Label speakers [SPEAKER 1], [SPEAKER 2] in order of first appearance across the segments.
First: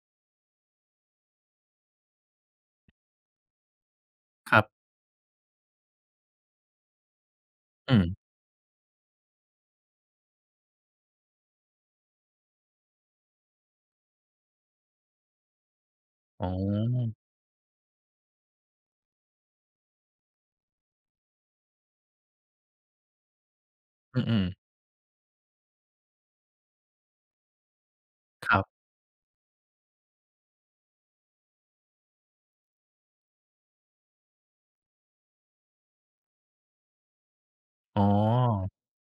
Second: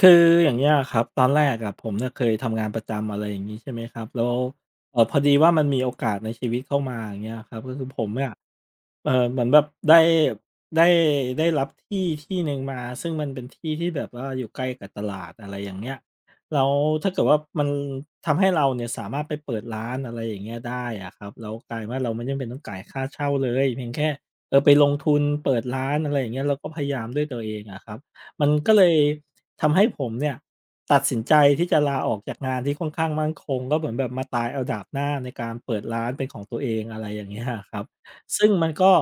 [SPEAKER 1] คืออย่างเงี้ยครับตอนแรกอะผมเนี่ยเคยทำงานประจำอะไรอย่างนี้ใช่ไหมครับแล้ว
[SPEAKER 2] ครับ
[SPEAKER 1] พอดีว่ามันมีโอกาสในชีวิตเข้ามาอย่างเงี้ยครับก็คือ
[SPEAKER 2] อื
[SPEAKER 1] ผม
[SPEAKER 2] ม
[SPEAKER 1] เนี่ยเหมือนแบบได้ได้รับที่ที่หนึ่งมาซึ่งมันเป็นที่ที่แบบว่าอยู่ใกล้กับตลาดอะไรอย่างเงี้ย
[SPEAKER 2] อ๋
[SPEAKER 1] แล้วถ้า
[SPEAKER 2] อ
[SPEAKER 1] เกิดว่ามันทำให้เราเนี่ยสามารถไปเปิดร้านอะไรอย่างเงี้ยได้อะครับแล้วกลายว่าเราไม่จำเป็นต้องจ่ายค่าเช่าเลยเพียงแค่
[SPEAKER 2] อืม
[SPEAKER 1] ไปลงทุนเปิดร้านอะไรอย่างเงี้ยเราก็พยายามด้วยตัวเองอะครับ มั
[SPEAKER 2] ๆค
[SPEAKER 1] น
[SPEAKER 2] รับ
[SPEAKER 1] ก็เลยทำให้ผมเนี่ยตัดสินใจที่จะลาออกจากงานที่ค่อนข้างมั่นคงก็เหมือนแบบมาตายเอาดาบหน้าในการเปิดร้านเป็นของตัวเองอะไรอย่างเงี้ยอะครับ
[SPEAKER 2] อ๋อ
[SPEAKER 1] ซึ่งมันก็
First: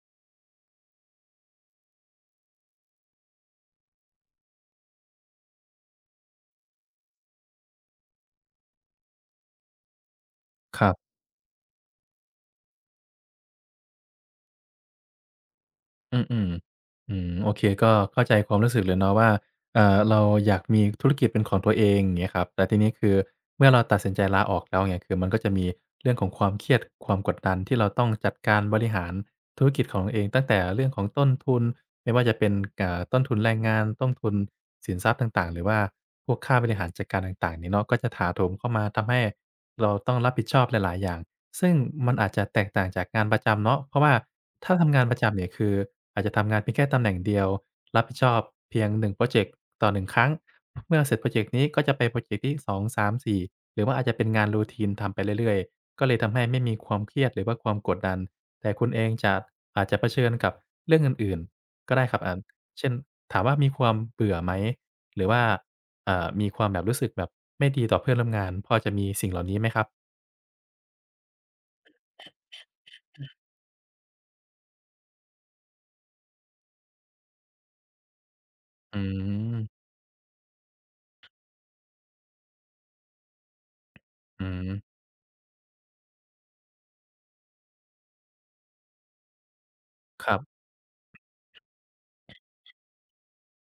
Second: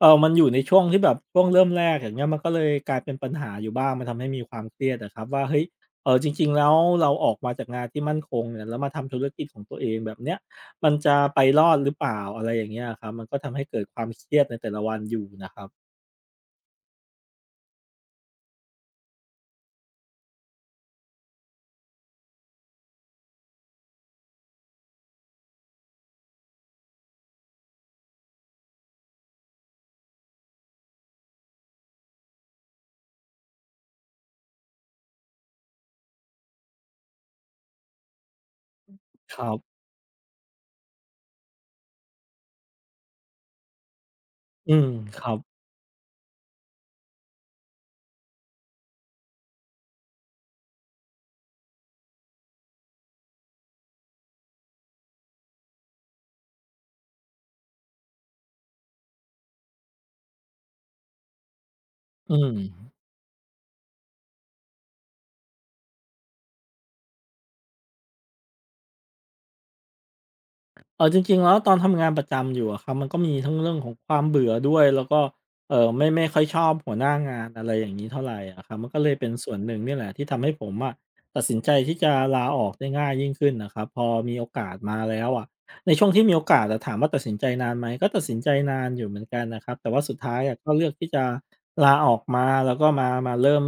[SPEAKER 1] มันอยู่ในช่วงที่แบบช่วงเริ่มแรกอย่างเงี้ยมันก็เลยกลายเป็นปัญหาอยู่บ้างมันทำให้มีความเครียดอะครับว่าเฮ้ยจริงๆแล้วเราออกมาจากงานที่มั่นคงเนี่ยแล้วมาทำธุรกิจของตัวเองแบบเนี้ย
[SPEAKER 2] ค
[SPEAKER 1] มั
[SPEAKER 2] รั
[SPEAKER 1] น
[SPEAKER 2] บ
[SPEAKER 1] จะไปรอดหรือเปล่าอะไรอย่างเงี้ยอะครับมันก็ทำให้เกิดความเครียดในแต่ละวันอยู่นะครับ
[SPEAKER 2] อืมๆอืมโอเค ก็เข้าใจความรู้สึกเลยเนาะว่าเราอยากมีธุรกิจเป็นของตัวเองอย่างเงี้ยครับแต่ทีนี้คือ เมื่อเราตัดสินใจลาออกแล้วเนี่ยคือมันก็จะมีเรื่องของความเครียดความกดดันที่เราต้องจัดการบริหารธุรกิจของตัวเองตั้งแต่เรื่องของต้นทุนไม่ว่าจะเป็นต้นทุนแรงงานต้นทุนสินทรัพย์ต่างๆหรือว่าพวกค่าบริหารจัดการต่างๆนี้เนาะก็จะถาโถมเข้ามาทำให้
[SPEAKER 1] ครับ
[SPEAKER 2] เราต้องรับผิดชอบหลายๆอย่าง ซึ่งมันอาจจะแตกต่างจากงานประจำเนาะเพราะว่า
[SPEAKER 1] อื
[SPEAKER 2] ถ้า
[SPEAKER 1] ม
[SPEAKER 2] ทำงานป
[SPEAKER 1] ค
[SPEAKER 2] ระ
[SPEAKER 1] รั
[SPEAKER 2] จำ
[SPEAKER 1] บ
[SPEAKER 2] เนี่ยคืออาจจะทำงานเพียงแค่ตำแหน่งเดียวรับผิดชอบเพียง1พรอเจกต์ต่อ1ครั้งเมื่อเสร็จพรอเจกต์นี้ก็จะไปพรอเจกต์ที่2 3 4หรือว่าอาจจะเป็นงาน routine ทำไปเรื่อยๆก็เลยทำให้ไม่มีความเครียดหรือว่าความกดดันแต่คุณเองจะอาจจะเผชิญกับเรื่องอื่นๆก็ได้ครับ
[SPEAKER 1] อื
[SPEAKER 2] อ่าเช่
[SPEAKER 1] ม
[SPEAKER 2] นถามว่ามีความเบื่อไหมหรือว่ามีความแบบรู้สึกแบบไม่ดีต่อเพื่อนร่วมงานพอจะมีสิ่งเหล่านี้ไหมครับ
[SPEAKER 1] จริงๆแล้วตอนทำงานประจำอยู่อะครับมันก็มีทั้งเรื่องของความเบื่อด้วยแล้วก็ไม่ค่อยชอบหัวหน้างานอะไรอย่างนี้เท่าไหรอะครับมัน
[SPEAKER 2] อื
[SPEAKER 1] ก็เลยเป็นส่วนหนึ่ง
[SPEAKER 2] ม
[SPEAKER 1] นี่แหละที่ทำให้ผมอะตัดสินใจที่จะลาออกได้ง่ายยิ่งขึ้นนะครับพอมีโอ
[SPEAKER 2] อืม
[SPEAKER 1] กาสมาแล้วอะในช่วงที่มีโอกาสอะถามว่าตัดสินใจนานไหมก็ตัดสินใจนานอยู่เหมือนกันนะครับแต่ว่าสุด
[SPEAKER 2] ค
[SPEAKER 1] ท้า
[SPEAKER 2] รั
[SPEAKER 1] ยอะ
[SPEAKER 2] บ
[SPEAKER 1] ก็เลือกที่จะลาออกมาแล้วก็มาเริ่ม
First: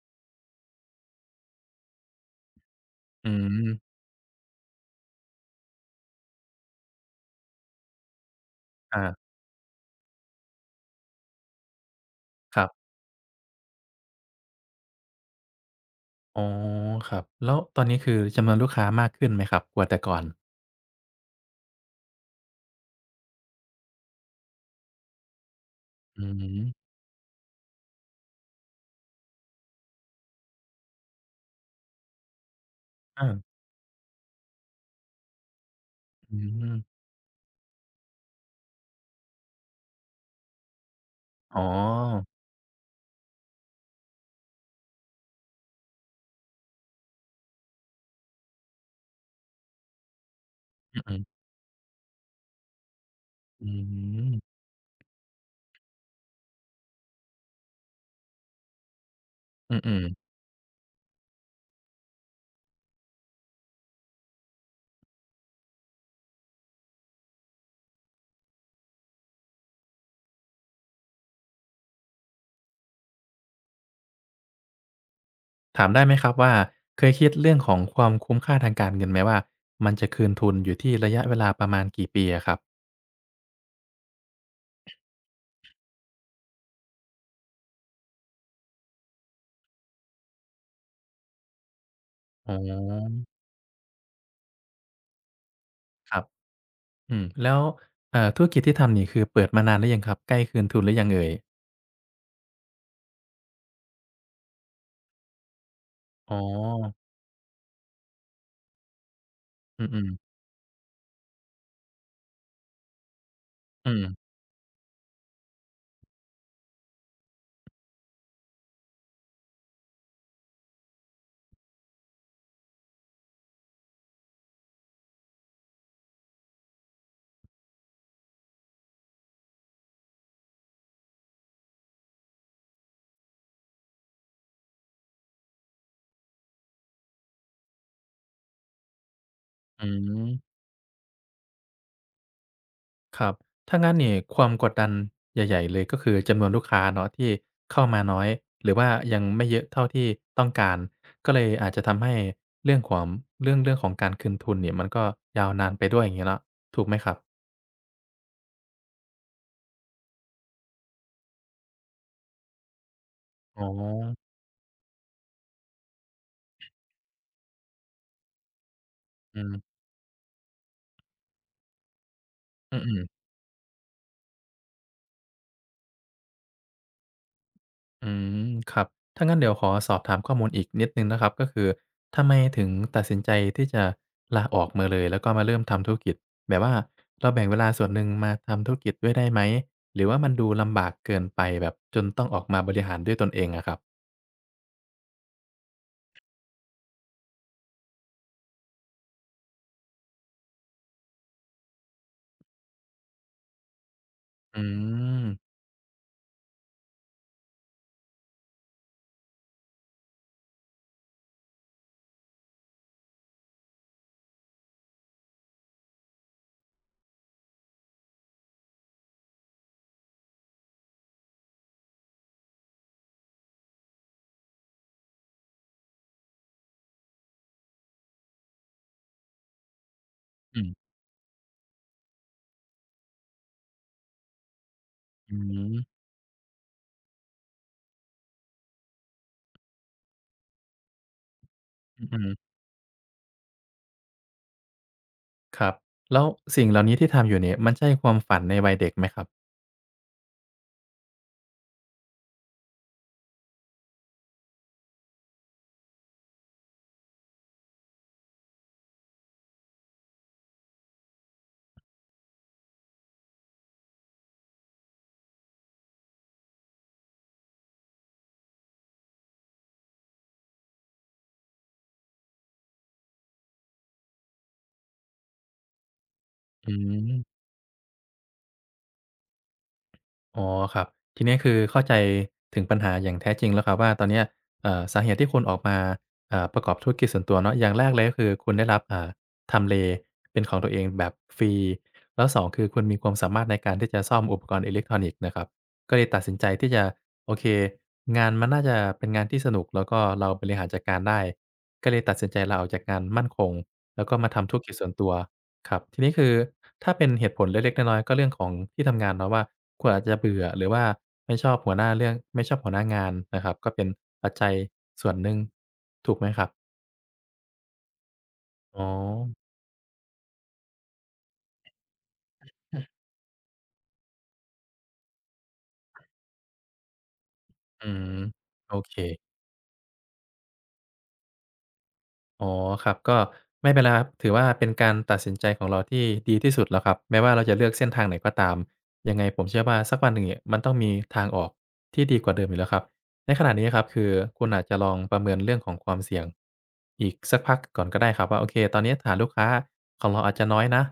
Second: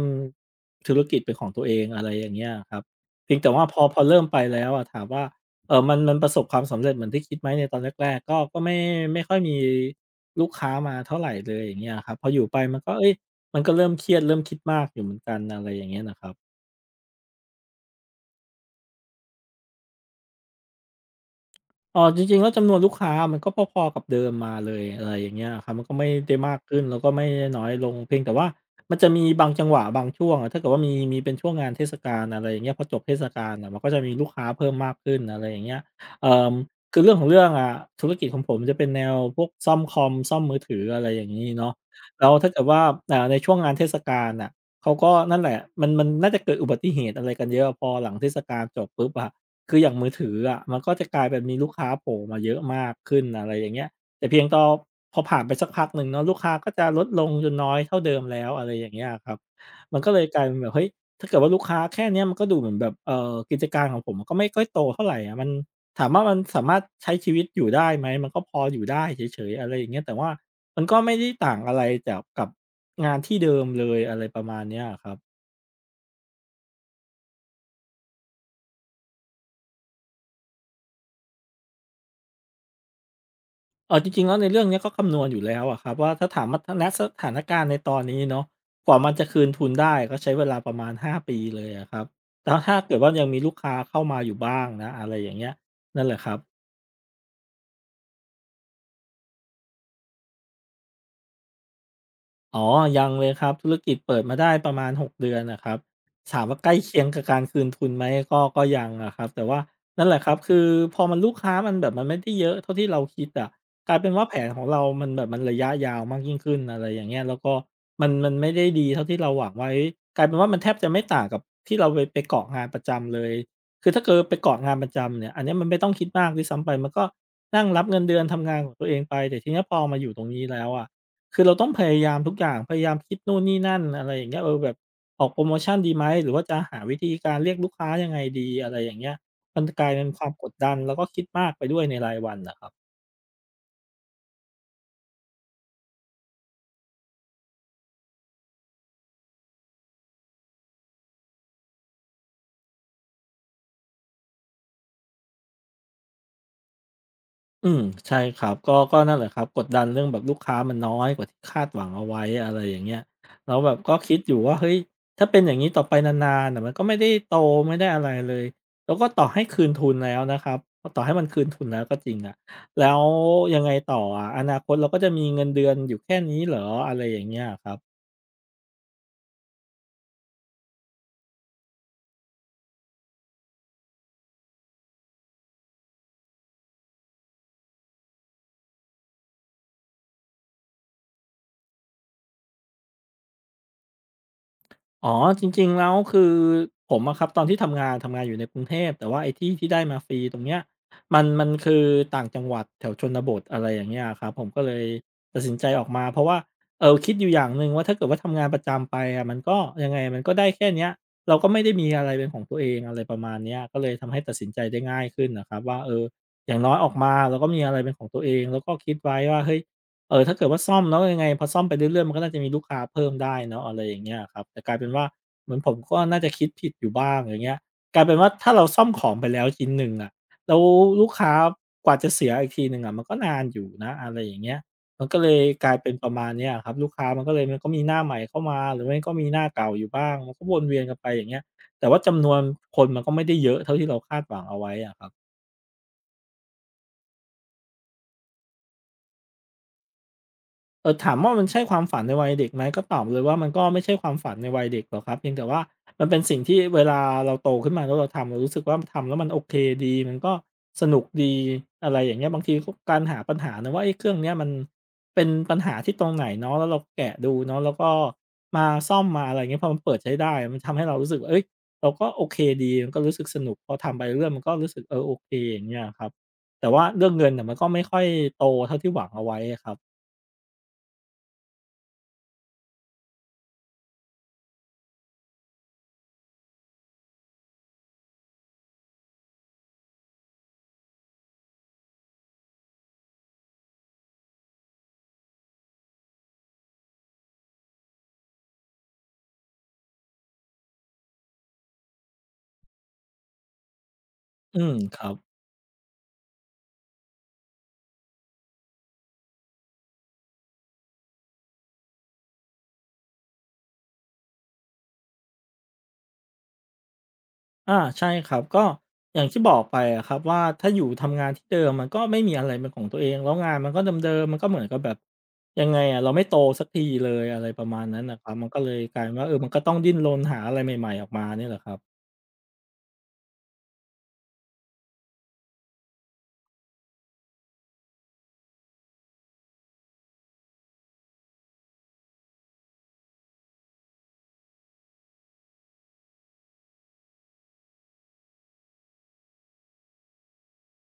[SPEAKER 1] ธุรกิจเป็นของตัวเองอะไรอย่างเงี้ยครับ
[SPEAKER 2] อื
[SPEAKER 1] เพียงแต่ว่า
[SPEAKER 2] ม
[SPEAKER 1] พอเริ่มไปแล้วอะถามว่า มันประสบความสำเร็จเหมือนที่คิดไหมในตอนแรกๆก็ไม่
[SPEAKER 2] อา
[SPEAKER 1] ไม่ค่อยมีลูกค้ามาเท่าไรเลยอย่างเงี้ยครับพออยู่ไป
[SPEAKER 2] ครั
[SPEAKER 1] มันก็
[SPEAKER 2] บ
[SPEAKER 1] เอ้ยมันก็เริ่มเครียดเริ่มคิดมากอยู่เหมือนกันอะไรอย่างเงี้ยน่ะครับ
[SPEAKER 2] อ๋อครับแล้วตอนนี้คือจำนวนลูกค้ามากขึ้นไหมครับกว่าแต่ก่อน
[SPEAKER 1] อ๋อจริงๆแล้วจำนวนลูกค้ามันก็พอๆกับเดิมมาเลยอะไรอย่างเงี้ยอะครับมันก็ไม่
[SPEAKER 2] อื
[SPEAKER 1] ได้มาก
[SPEAKER 2] ม
[SPEAKER 1] ขึ้นแล้วก็ไม่ได้น้อยลงเพียงแต่ว่ามันจะมีบางจังหวะบางช่วงอะถ้าเกิดว่ามีเป็นช่วงงานเทศกาลอะไรอย่างเงี้ยพอจบเทศ
[SPEAKER 2] อา
[SPEAKER 1] กาลน่ะมันก็จะมีลูกค้าเพิ่มมากขึ้นอะไรอย่างเงี้ยเอ่
[SPEAKER 2] อื
[SPEAKER 1] อคื
[SPEAKER 2] ม
[SPEAKER 1] อเรื่องของเรื่องอะธุรกิจของผมจะเป็นแนวพวกซ่อมคอมซ่อมมือถืออะไรอย่างงี้
[SPEAKER 2] อ๋อ
[SPEAKER 1] เนาะแล้วถ้าเกิดว่าในช่วงงานเทศกาลน่ะเขาก็นั่นแหละมันน่าจะเกิดอุบัติเหตุอะไรกันเยอะพอหลังเทศกาลจบปุ๊บอะ คืออย่างมือถืออะมันก็จะ
[SPEAKER 2] อื
[SPEAKER 1] ก
[SPEAKER 2] อ
[SPEAKER 1] ลาย
[SPEAKER 2] ๆ
[SPEAKER 1] เป็นมีลูกค้าโผล่มาเยอะมากขึ้นอะไรอ
[SPEAKER 2] อื
[SPEAKER 1] ย่างเงี้ยแต่เพียง
[SPEAKER 2] ม
[SPEAKER 1] ตอพอผ่านไปสักพักหนึ่งเนาะลูกค้าก็จะลดลงจนน้อยเท่าเดิมแล้วอะไรอย่างเงี้ยอะครับ
[SPEAKER 2] อื
[SPEAKER 1] มัน
[SPEAKER 2] ม
[SPEAKER 1] ก็เลย
[SPEAKER 2] ๆ
[SPEAKER 1] กลายเป็นแบบเฮ้ยถ้าเกิดว่าลูกค้าแค่เนี้ยมันก็ดูเหมือนแบบกิจการของผมมันก็ไม่ค่อยโตเท่าไรอะมันถามว่ามันสามารถใช้ชีวิตอยู่ได้ไหมมันก็พออยู่ได้เฉยๆอะไรอย่างเงี้ยแต่ว่ามันก็ไม่ได้ต่างอะไรจากกับงานที่เดิมเลยอะไรประมาณเนี้ยอะครับ
[SPEAKER 2] ถามได้ไหมครับว่าเคยคิดเรื่องของความคุ้มค่าทางการเงินไหมว่ามันจะคืนทุนอยู่ที่ระยะเวลาประมาณกี่ปีอะครับ
[SPEAKER 1] จริงๆแล้วในเรื่องเนี้ยก็คำนวณอยู่แล้วอะครับว่าถ้าถามมาณสถานการณ์ในตอนนี้เนาะกว่ามันจะคืนทุนได้ก็ใช้เวลาประมาณ5ปีเลยอะครับแต่
[SPEAKER 2] อ๋
[SPEAKER 1] ถ้าเกิดว่า
[SPEAKER 2] อ
[SPEAKER 1] ยังมีลูกค้าเข้ามาอยู่บ้างนะอะไรอย่างเงี้ยนั่นแห
[SPEAKER 2] ค
[SPEAKER 1] ละ
[SPEAKER 2] รับ
[SPEAKER 1] ครับ
[SPEAKER 2] อืมแล้วธุรกิจที่ทำนี่คือเปิดมานานหรือยังครับใกล้คืนทุนหรือยังเอ่ย
[SPEAKER 1] อ๋อยังเลยครับธุรกิจเปิดมาได้ประมาณ6เดือนนะครับ
[SPEAKER 2] อ๋อ
[SPEAKER 1] ถามว่าใกล้เคียงกับการคืนทุนไหม ก็ก็ยังอะครับ แต่ว่า
[SPEAKER 2] อื
[SPEAKER 1] นั่น
[SPEAKER 2] อ
[SPEAKER 1] แหละครั
[SPEAKER 2] ๆ
[SPEAKER 1] บ คือพอมันลูกค้ามันแบบมันไม่ได้เยอะเท่าที่เราคิดอะก
[SPEAKER 2] อื
[SPEAKER 1] ลาย
[SPEAKER 2] ม
[SPEAKER 1] เป็นว่าแผนของเรามันแบบมันระยะยาวมากยิ่งขึ้นอะไรอย่างเงี้ยแล้วก็มันไม่ได้ดีเท่าที่เราหวังไว้ กลายเป็นว่ามันแทบจะไม่ต่างกับที่เราไปเกาะงานประจำเลยคือถ้าเกิดไปเกาะงานประจำเนี่ยอันเนี้ยมันไม่ต้องคิดมากด้วยซ้ำไปมันก็นั่งรับเงินเดือนทำงานของตัวเองไปแต่ทีเนี้ยพอมาอยู่ตรงนี้แล้วอะ คือเราต้องพยายามทุกอย่าง พยายามคิดนู่นนี่นั่นอะไรอย่างเงี้ยเออแบบออกโพรโมชันดีไหม หรือว่าจะหาวิธีการเรียกลูกค้ายังไงดีอะไรอย่างเงี้ยมันก
[SPEAKER 2] อื
[SPEAKER 1] ลายเป็นความกด
[SPEAKER 2] ม
[SPEAKER 1] ดันแล้วก็คิดมากไปด้วยในรายวันน่ะครับ
[SPEAKER 2] ครับ ถ้างั้นเนี่ยความกดดันใหญ่ๆเลยก็คือจำนวนลูกค้าเนาะที่เข้ามาน้อยหรือว่ายังไม่เยอะเท่าที่ต้องการก็เลยอาจจะทำให้เรื่องของเรื่องของการคืนทุนเนี่ยมันก็ยาวนานไปด้วยอย่างงี้เนาะถูกไหมครับ
[SPEAKER 1] อืมใช่ครับก็นั่นแหละครับกดดันเรื่องแบบลูกค้ามันน้อยกว่าที่คาดหวังเอาไว้อะไรอย่างเงี้ยแล้ว
[SPEAKER 2] อ๋อ
[SPEAKER 1] แบบก็คิดอยู่ว่าเฮ้ยถ้าเป็นอย่างงี้ต่อไปนานๆน่ะมันก็ไม่ได้โตไม่ได้อะไรเลยแล้วก็ต่อ
[SPEAKER 2] อื
[SPEAKER 1] ให้คืน
[SPEAKER 2] ม
[SPEAKER 1] ทุนแล้วนะครับต่อให้มันคืนทุนแล้วก็จริงอะ
[SPEAKER 2] อื
[SPEAKER 1] แล้ว
[SPEAKER 2] อๆ
[SPEAKER 1] ยังไงต่ออะอนาคตเราก็จะมีเงินเดือนอยู่แค่นี้เหรออะไรอย่างเงี้ยอะครับ
[SPEAKER 2] อืมครับถ้างั้นเดี๋ยวขอสอบถามข้อมูลอีกนิดหนึ่งนะครับก็คือทำไมถึงตัดสินใจที่จะลาออกมาเลยแล้วก็มาเริ่มทำธุรกิจแบบว่าเราแบ่งเวลาส่วนหนึ่งมาทำธุรกิจด้วยได้ไหมหรือว่ามันดูลำบากเกินไปแบบจนต้องออกมาบริหารด้วยตนเองอะครับ
[SPEAKER 1] อ๋อจริงๆแล้วคือผมอะครับตอนที่ทำงานอยู่ในกรุงเทพแต่ว่าไอ้ที่ได้มาฟรีตรงเนี้ยมันคือต่างจังหวัดแถวชนบทอะไรอย่างเงี้ยอะครับผมก็
[SPEAKER 2] อื
[SPEAKER 1] เลย
[SPEAKER 2] ม
[SPEAKER 1] ตัดสินใจออกมาเพราะว่าคิดอยู่อย่างหนึ่งว่าถ้าเกิดว่าทำงานประจำไปอะมันก็ยังไงมันก็ได้แค่เนี้ยเราก็ไม่ได้มีอะไรเป็นของตัวเองอะไรประมาณเนี้ยก็เลยทำให้ตัดสินใจได้ง่ายขึ้นน่ะครับว่าเอออย่างน้อยออกมาเราก็มีอะไรเป็นของตัวเองแล้วก็คิดไว้ว่าเฮ้ย เออถ้าเกิดว่าซ่อมแล้วยังไงพอซ่อมไปเรื่อยๆมันก็น่าจะมีลูกค้าเพิ่มได้เนาะอะไรอย่างเงี้ยครับแต่กลายเป็นว่าเหมือนผมก็น่าจะคิดผิดอยู่บ้างอย่างเงี้ยกลายเป็นว่าถ้าเราซ่อมของไปแล้วชิ้นหนึ่งอะแล้ว
[SPEAKER 2] อืม
[SPEAKER 1] ลูกค้ากว่าจะเสียอีกทีหนึ่งอะมันก็นานอยู่นะอะไรอย่างเงี้ยมันก็เล
[SPEAKER 2] อื
[SPEAKER 1] ยกลา
[SPEAKER 2] ม
[SPEAKER 1] ยเป็นประมาณเนี้ยอะครับลูกค้ามันก็มีหน้าใหม่เข้ามาหรือไม่ก็มีหน้าเก่าอยู่บ้างมันก็วนเวียนกันไปอย่างเงี้ยแต่ว่า
[SPEAKER 2] อื
[SPEAKER 1] จำ
[SPEAKER 2] อ
[SPEAKER 1] นวนคนมันก็ไม่ได้เยอะเท่าที่เราคาดหวังเอาไว้อะครับ
[SPEAKER 2] ๆครับแล้วสิ่งเหล่านี้ที่ทำอยู่เนี่ยมันใช่ความฝันในวัยเด็กไหมครับ
[SPEAKER 1] เออถามว่ามันใช่ความฝันในวัยเด็กไหมก็ตอบเลยว่ามันก็ไม่ใช่ความฝันในวัยเด็กหรอกครับเพียงแต่ว่ามันเป็นสิ่งที่เวลาเราโตขึ้นมาแล้วเราทำเรารู้สึกว่าทำแล้วมันโอเคดีมันก็สนุกดีอะไรอย่างเงี้ยบางทีก็การหาปัญหานะว่าไอ้เครื่องเนี้ยมันเป็นปัญหาที่ตรงไหนเนาะแล้วเราแกะดูเนาะแล้วก็มาซ่อมมาอะไรเงี้ยพอมันเปิดใช้ได้มันทำให้เรารู้สึกว่าเอ้ยเราก็โอเคดีมันก็รู้สึกสนุกพอทำไปเรื่อยมันก็รู้สึกเออโอเคอย่างเงี้ยครับแต่
[SPEAKER 2] อื
[SPEAKER 1] ว่าเรื่องเงิน
[SPEAKER 2] ม
[SPEAKER 1] เน่ยมันก็ไม่ค่อยโตเท่าที่หวังเอาไว้ครับ
[SPEAKER 2] อ๋อครับทีนี้คือเข้าใจถึงปัญหาอย่างแท้จริงแล้วครับว่าตอนเนี้ยสาเหตุที่คุณออกมาประกอบธุรกิจส่วนตัวเนาะอย่างแรกเลยก็คือคุณได้รับทำเลเป็นของตัวเองแบบฟรีแล้ว2คือคุณมีความสามารถในการที่จะซ่อมอุปกรณ์อิเล็กทรอนิกส์นะครับก็เลยตัดสินใจที่จะโอเคงานมันน่าจะเป็นงานที่สนุกแล้วก็เราบริหารจัดการได้ก็เลยตัดสินใจลาออกจากงานมั่นคงแล้วก็มาทำธุ
[SPEAKER 1] อื
[SPEAKER 2] รกิ
[SPEAKER 1] ม
[SPEAKER 2] จส่วน
[SPEAKER 1] ค
[SPEAKER 2] ตั
[SPEAKER 1] รั
[SPEAKER 2] ว
[SPEAKER 1] บ
[SPEAKER 2] ครับทีนี้คือถ้าเป็นเหตุผลเล็กๆน้อยๆก็เรื่องของที่ทำงานเนาะว่าคุณอาจจะเบื่อหรือว่าไม่ชอบหัวหน้าเรื่องไม่ชอบหัวหน้างานนะครับก็เป็นปัจจัยส่วนหนึ่งถูกไหมครับ
[SPEAKER 1] อาใช่ครับก็
[SPEAKER 2] อ๋อ
[SPEAKER 1] อย่างที่บอกไปอะครับว่าถ้าอยู่ทำงานที่เดิมมันก็ไม่มีอะไรเป็นของตัวเองแล้วงานมันก็เดิมๆมันก็เหมือนกับแบบยังไงอะเราไม่โตสักทีเลยอะไรประมาณ
[SPEAKER 2] อื
[SPEAKER 1] นั้น
[SPEAKER 2] ม
[SPEAKER 1] นะครับมันก็เล
[SPEAKER 2] โอ
[SPEAKER 1] ย
[SPEAKER 2] เค
[SPEAKER 1] กลายเป็นว่าเออมันก็ต้องดิ้นรนหาอะไรใหม่ๆออกมาเนี่ยแหละครับ
[SPEAKER 2] อ๋อครับก็ไม่เป็นไรครับถือว่าเป็นการตัดสินใจของเราที่ดีที่สุดแล้วครับแม้ว่าเราจะเลือกเส้นทางไหนก็ตามยังไงผมเชื่อว่าสักวันหนึ่งเนี่ยมันต้องมีทางออกที่ดีกว่าเดิมอยู่แล้วครับในขณะนี้ครับคือคุณอาจจะลองประเมินเรื่องของความเสี่ยงอีกสักพักก่อนก็ได้ครับว่าโอเคตอนนี้ฐานลูกค้าของเราอาจจะน้อยนะ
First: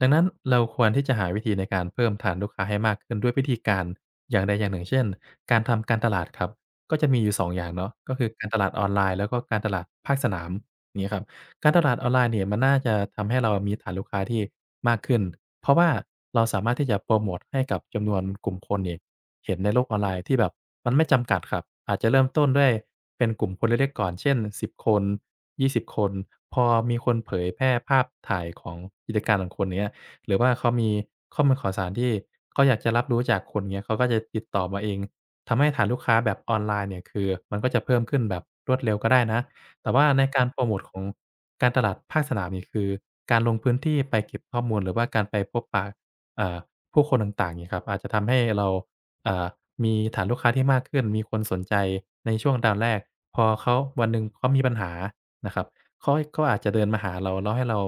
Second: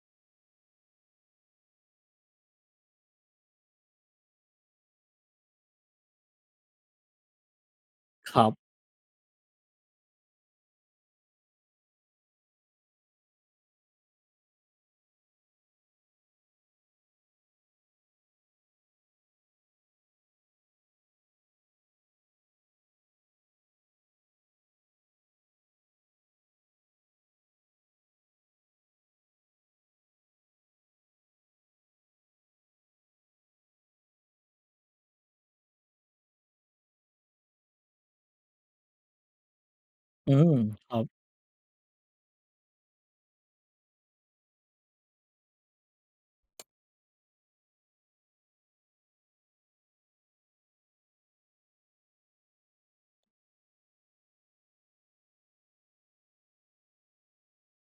[SPEAKER 2] ดังนั้นเราควรที่จะหาวิธีในการเพิ่มฐานลูกค้าให้มากขึ้นด้วยวิธีการอย่างใดอย่างหนึ่งเช่นการทำการตลาดครับก็จะมีอยู่สองอย่างเนาะก็คือ
[SPEAKER 1] ค
[SPEAKER 2] กา
[SPEAKER 1] รั
[SPEAKER 2] รตลา
[SPEAKER 1] บ
[SPEAKER 2] ดออนไลน์แล้วก็การตลาดภาคสนาม อย่างงี้ครับการตลาดออนไลน์เนี่ยมันน่าจะทำให้เรามีฐานลูกค้าที่มากขึ้นเพราะว่าเราสามารถที่จะโปรโมตให้กับจำนวนกลุ่มคนเนี่ยเห็นในโลกออนไลน์ที่แบบมันไม่จำกัดครับอาจจะเริ่มต้นด้วยเป็นกลุ่มคนเล็กๆก่อนเช่น10คน20คนพอมีคนเผยแพร่ภาพถ่ายของกิจการของคนเนี้ยหรือว่าเขามีข้อมูลข่าวสารที่เขาอยากจะรับรู้จากคนเนี้ยเขาก็จะติดต่อมาเองทำให้ฐานลูกค้าแบบออนไลน์เนี่ยคือมันก็จะเพิ่มขึ้นแบบรวดเร็วก็ได้นะ แต่ว่าใน
[SPEAKER 1] อื
[SPEAKER 2] การ
[SPEAKER 1] ม
[SPEAKER 2] โปรโมต
[SPEAKER 1] ค
[SPEAKER 2] ข
[SPEAKER 1] รั
[SPEAKER 2] อง
[SPEAKER 1] บ
[SPEAKER 2] การตลาดภาคสนามนี่คือการลงพื้นที่ไปเก็บข้อมูลหรือว่าการไปพบปะอ่าผู้คนต่างๆงี้ครับอาจจะทำให้เราอ่ามีฐานลูกค้าที่มากขึ้นมีคนสนใจในช่วงตอนแรกพอเขาวันหนึ่งเขามีปัญหานะครับเขาอาจจะเดินมาหาเราแล้วให้เรา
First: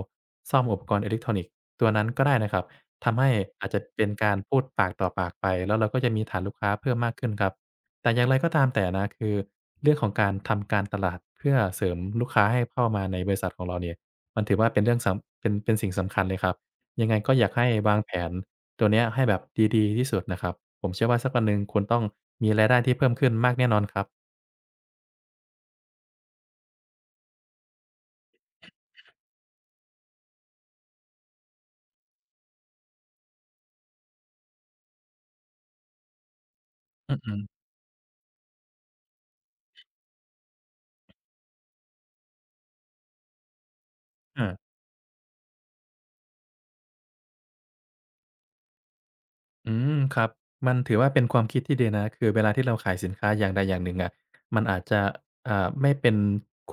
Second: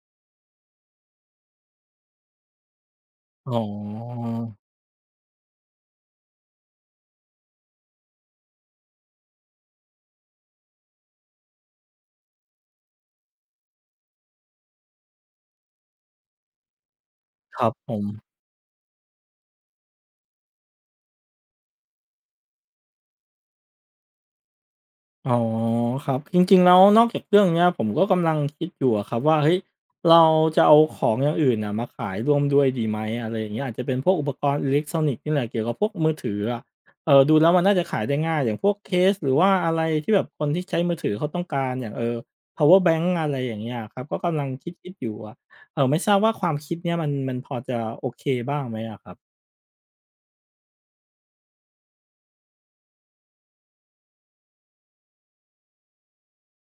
[SPEAKER 2] ซ่อมอุปกรณ์อิเล็กทรอนิกส์ตัวนั้นก็ได้นะครับทำให้
[SPEAKER 1] อ๋อ
[SPEAKER 2] อาจจะเป็นการพูดปากต่อปากไปแล้วเราก็จะมีฐานลูกค้าเพิ่มมากขึ้นครับ แต่อย่างไรก็ตามแต่นะคือเรื่องของการทำการตลาดเพื่อเสริมลูกค้าให้เข้ามาในบริษัทของเราเนี่ยมันถือว่าเป็นเรื่องสำเป็นเป็นสิ่งสำคัญเลยครับยังไงก็อยาก
[SPEAKER 1] ค
[SPEAKER 2] ให้
[SPEAKER 1] รับผ
[SPEAKER 2] วาง
[SPEAKER 1] ม
[SPEAKER 2] แผนตัวเนี้ยให้แบบดีๆที่สุดนะครับผมเชื่อว่าสักวันหนึ่งคุณต้องมีรายได้ที่เพิ่มขึ้นมากแน่นอนครับ
[SPEAKER 1] อ๋อครับจริงๆแล้วนอกจากเรื่องเนี้ยผมก็กำลังคิดอยู่อะครับว่าเฮ้ยเราจะเอาของอย่างอื่นนะมาขายร่วมด้วยดีไหมอะไรอย่างเงี้ยอาจจะเป็นพวกอุปกรณ์อิเล็กทรอนิกส์นี่แหละเกี่ยวกับพวกมือถืออะเอ
[SPEAKER 2] อื
[SPEAKER 1] อดู
[SPEAKER 2] อ
[SPEAKER 1] แล้วมั
[SPEAKER 2] ๆ
[SPEAKER 1] นน่าจะขายได้ง่ายอย่างพวกเคสหรือว่าอะไรที่แบบคนที่ใช้มือถือเขาต้องการอย่างเออพาเวอร์แบงก์อะไรอย่างเงี้ยครับก็กำลัง
[SPEAKER 2] อา
[SPEAKER 1] คิดๆอยู่อะเออไม่ทราบว่าความคิดเนี้ยมันพอจะโอเคบ้างไหมอะครับ
[SPEAKER 2] อืมครับมันถือว่าเป็นความคิดที่ดีนะคือเวลาที่เราขายสินค้าอย่างใดอย่างหนึ่งอะมันอาจจะไม่เป็น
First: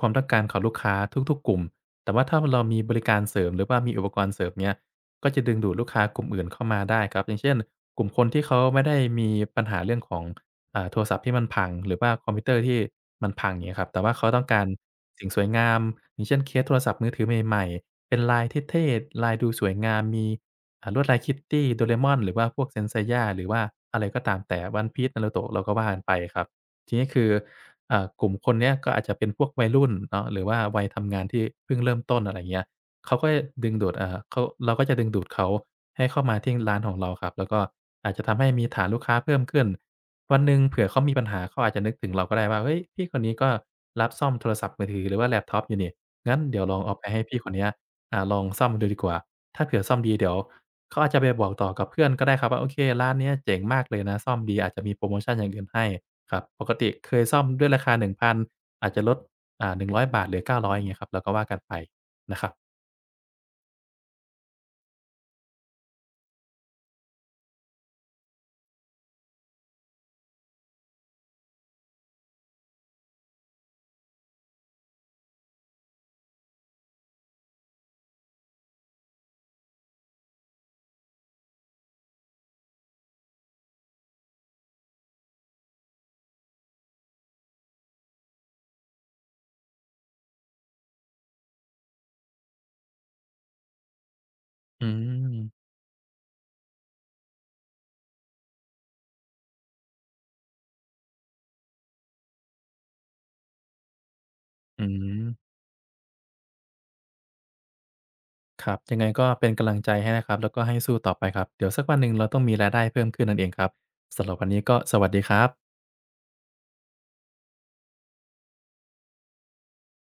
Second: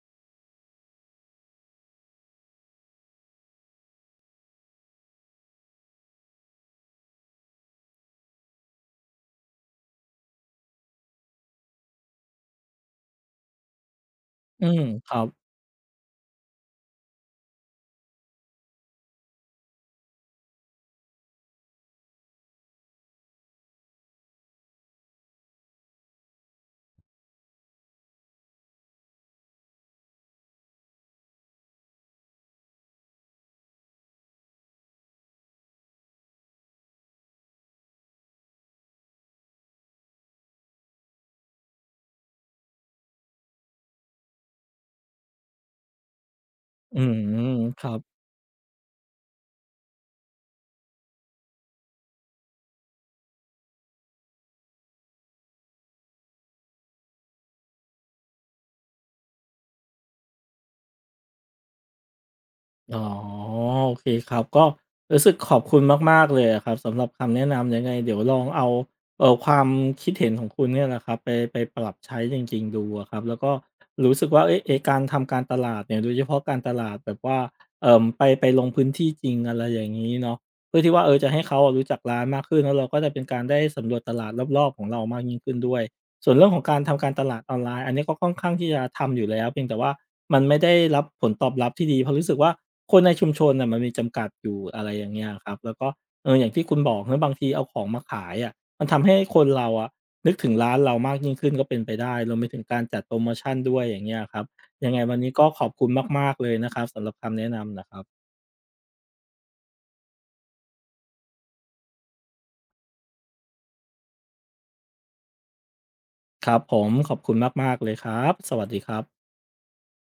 [SPEAKER 2] ความต้องการของลูกค้าทุกๆกลุ่มแต่ว่าถ้าเรามีบริการเสริมหรือว่ามีอุปกรณ์เสริมเงี้ยก็จะดึงดูดลูกค้ากลุ่มอื่นเข้ามาได้ครับอย่างเช่นกลุ่มคนที่เขาไม่ได้มีปัญหาเรื่องของโทรศัพท์ที่มันพังหรือว่าคอมพิวเตอร์ที่มันพังอย่างเงี้ยครับแต่ว่าเขาต้องกา
[SPEAKER 1] อื
[SPEAKER 2] ร
[SPEAKER 1] มครับ
[SPEAKER 2] สิ่งสวยงามอย่างเช่นเคสโทรศัพท์มือถือใหม่ๆเป็นลายเท่ๆลายดูสวยงามมี ลวดลายคิตตี้โดเรม่อนหรือว่าพวกเซนเซย่าหรือว่าอะไรก็ตามแต่วันพีซนารูโตะเราก็ว่ากันไปครับทีนี้คือกลุ่มคนเนี้ยก็อาจจะเป็นพวกวัยรุ่นเนาะหรือว่าวัยทำงานที่เพิ่งเริ่มต้นอะไรเงี้ยเขาก็จะดึงดูดอ่าเขาเราก็จะดึงดูดเขาให้เข้ามาที่ร้านของเราครับแล้วก็อาจจะทำให้มีฐานลูกค้าเพิ่มขึ้นวันหนึ่งเผื่อเขามีปัญหาเขาอาจจะนึกถึงเราก็ได้ว่าเฮ้ยพี่คนนี้ก็รับซ่อมโทรศัพท์มือถือหรือว่าแล็ปท็อปอยู่นี่งั้นเดี๋ยวลองเอา
[SPEAKER 1] อื
[SPEAKER 2] ไปให้พี่คน
[SPEAKER 1] ม
[SPEAKER 2] เนี้ย
[SPEAKER 1] ครับ
[SPEAKER 2] ลองซ่อมดูดีกว่าถ้าเผื่อซ่อมดีเดี๋ยวเขาอาจจะไปบอกต่อกับเพื่อนก็ได้ครับว่าโอเคร้านเนี้ยเจ๋งมากเลยนะซ่อมดีอาจจะมีโพรโมชันอย่างอื่นให้ครับปกติเคยซ่อมด้วยราคา1,000อาจจะลด100บาทเหลือ900อยอย่างเงี้ยครับแล้วก็ว่ากันไปนะครับ
[SPEAKER 1] อ๋อโอเคครับก็รู้สึกขอบคุณมากๆเลยอะครับสำหรับคำแนะนำยังไงเดี๋ยวลองเอาความคิดเห็นของคุณเนี่ยแหละครับไปปรับใช้จริงๆดูอะครับแล้วก็รู้สึกว่าเอ๊ะไอ้การทำการตลาดเนี่ยโดยเฉพาะการตลาดแบบว่าไปลงพื้นที่จริงอะไรอย่างงี้เนาะเพื่อที่ว่าเออจะให้เขาอะรู้จักร้านมากขึ้นแล้วเราก็จะเป็นการได้สำรวจตลาดรอบๆของเรามากยิ่งขึ้นด้วย ส่วนเรื่องของการทำการตลาดออนไลน์อันนี้ก็ค่อนข้างที่จะทำอยู่แล้วเพียงแต่ว่ามันไม่ได้รับผลตอบรับที่ดีเพราะรู้สึกว่าคนในชุมชนน่ะมันมีจำกัดอยู่อะ
[SPEAKER 2] อื
[SPEAKER 1] ไรอย่างเงี้ยครับ
[SPEAKER 2] ม
[SPEAKER 1] แล้วก็เอออย่างที่คุณบอกเนาะบางทีเอาของมาขายอะมันทำให้คนเราอะนึกถึงร้านเรามากยิ่งขึ้นก็เป็นไปได้รวมไปถึงการจัดโพรโมชันด้วยอย่างเงี้ยครับ
[SPEAKER 2] อื
[SPEAKER 1] ยังไงวันนี้ก็
[SPEAKER 2] ม
[SPEAKER 1] ขอบคุณมากๆเลยนะครับสำหรับคำแนะนำน่ะครับ
[SPEAKER 2] ครับยังไงก็เป็นกำลังใจให้นะครับแล้วก็ให้สู้ต่อไปครับเดี๋ยวสักวันหนึ่งเราต้องมีรายได้เพิ่มขึ้นนั่นเองครับสำหรับวันนี้ก็สวัสดีครับ
[SPEAKER 1] ครับผมขอบคุณมากๆเลยครับสวัสดีครับ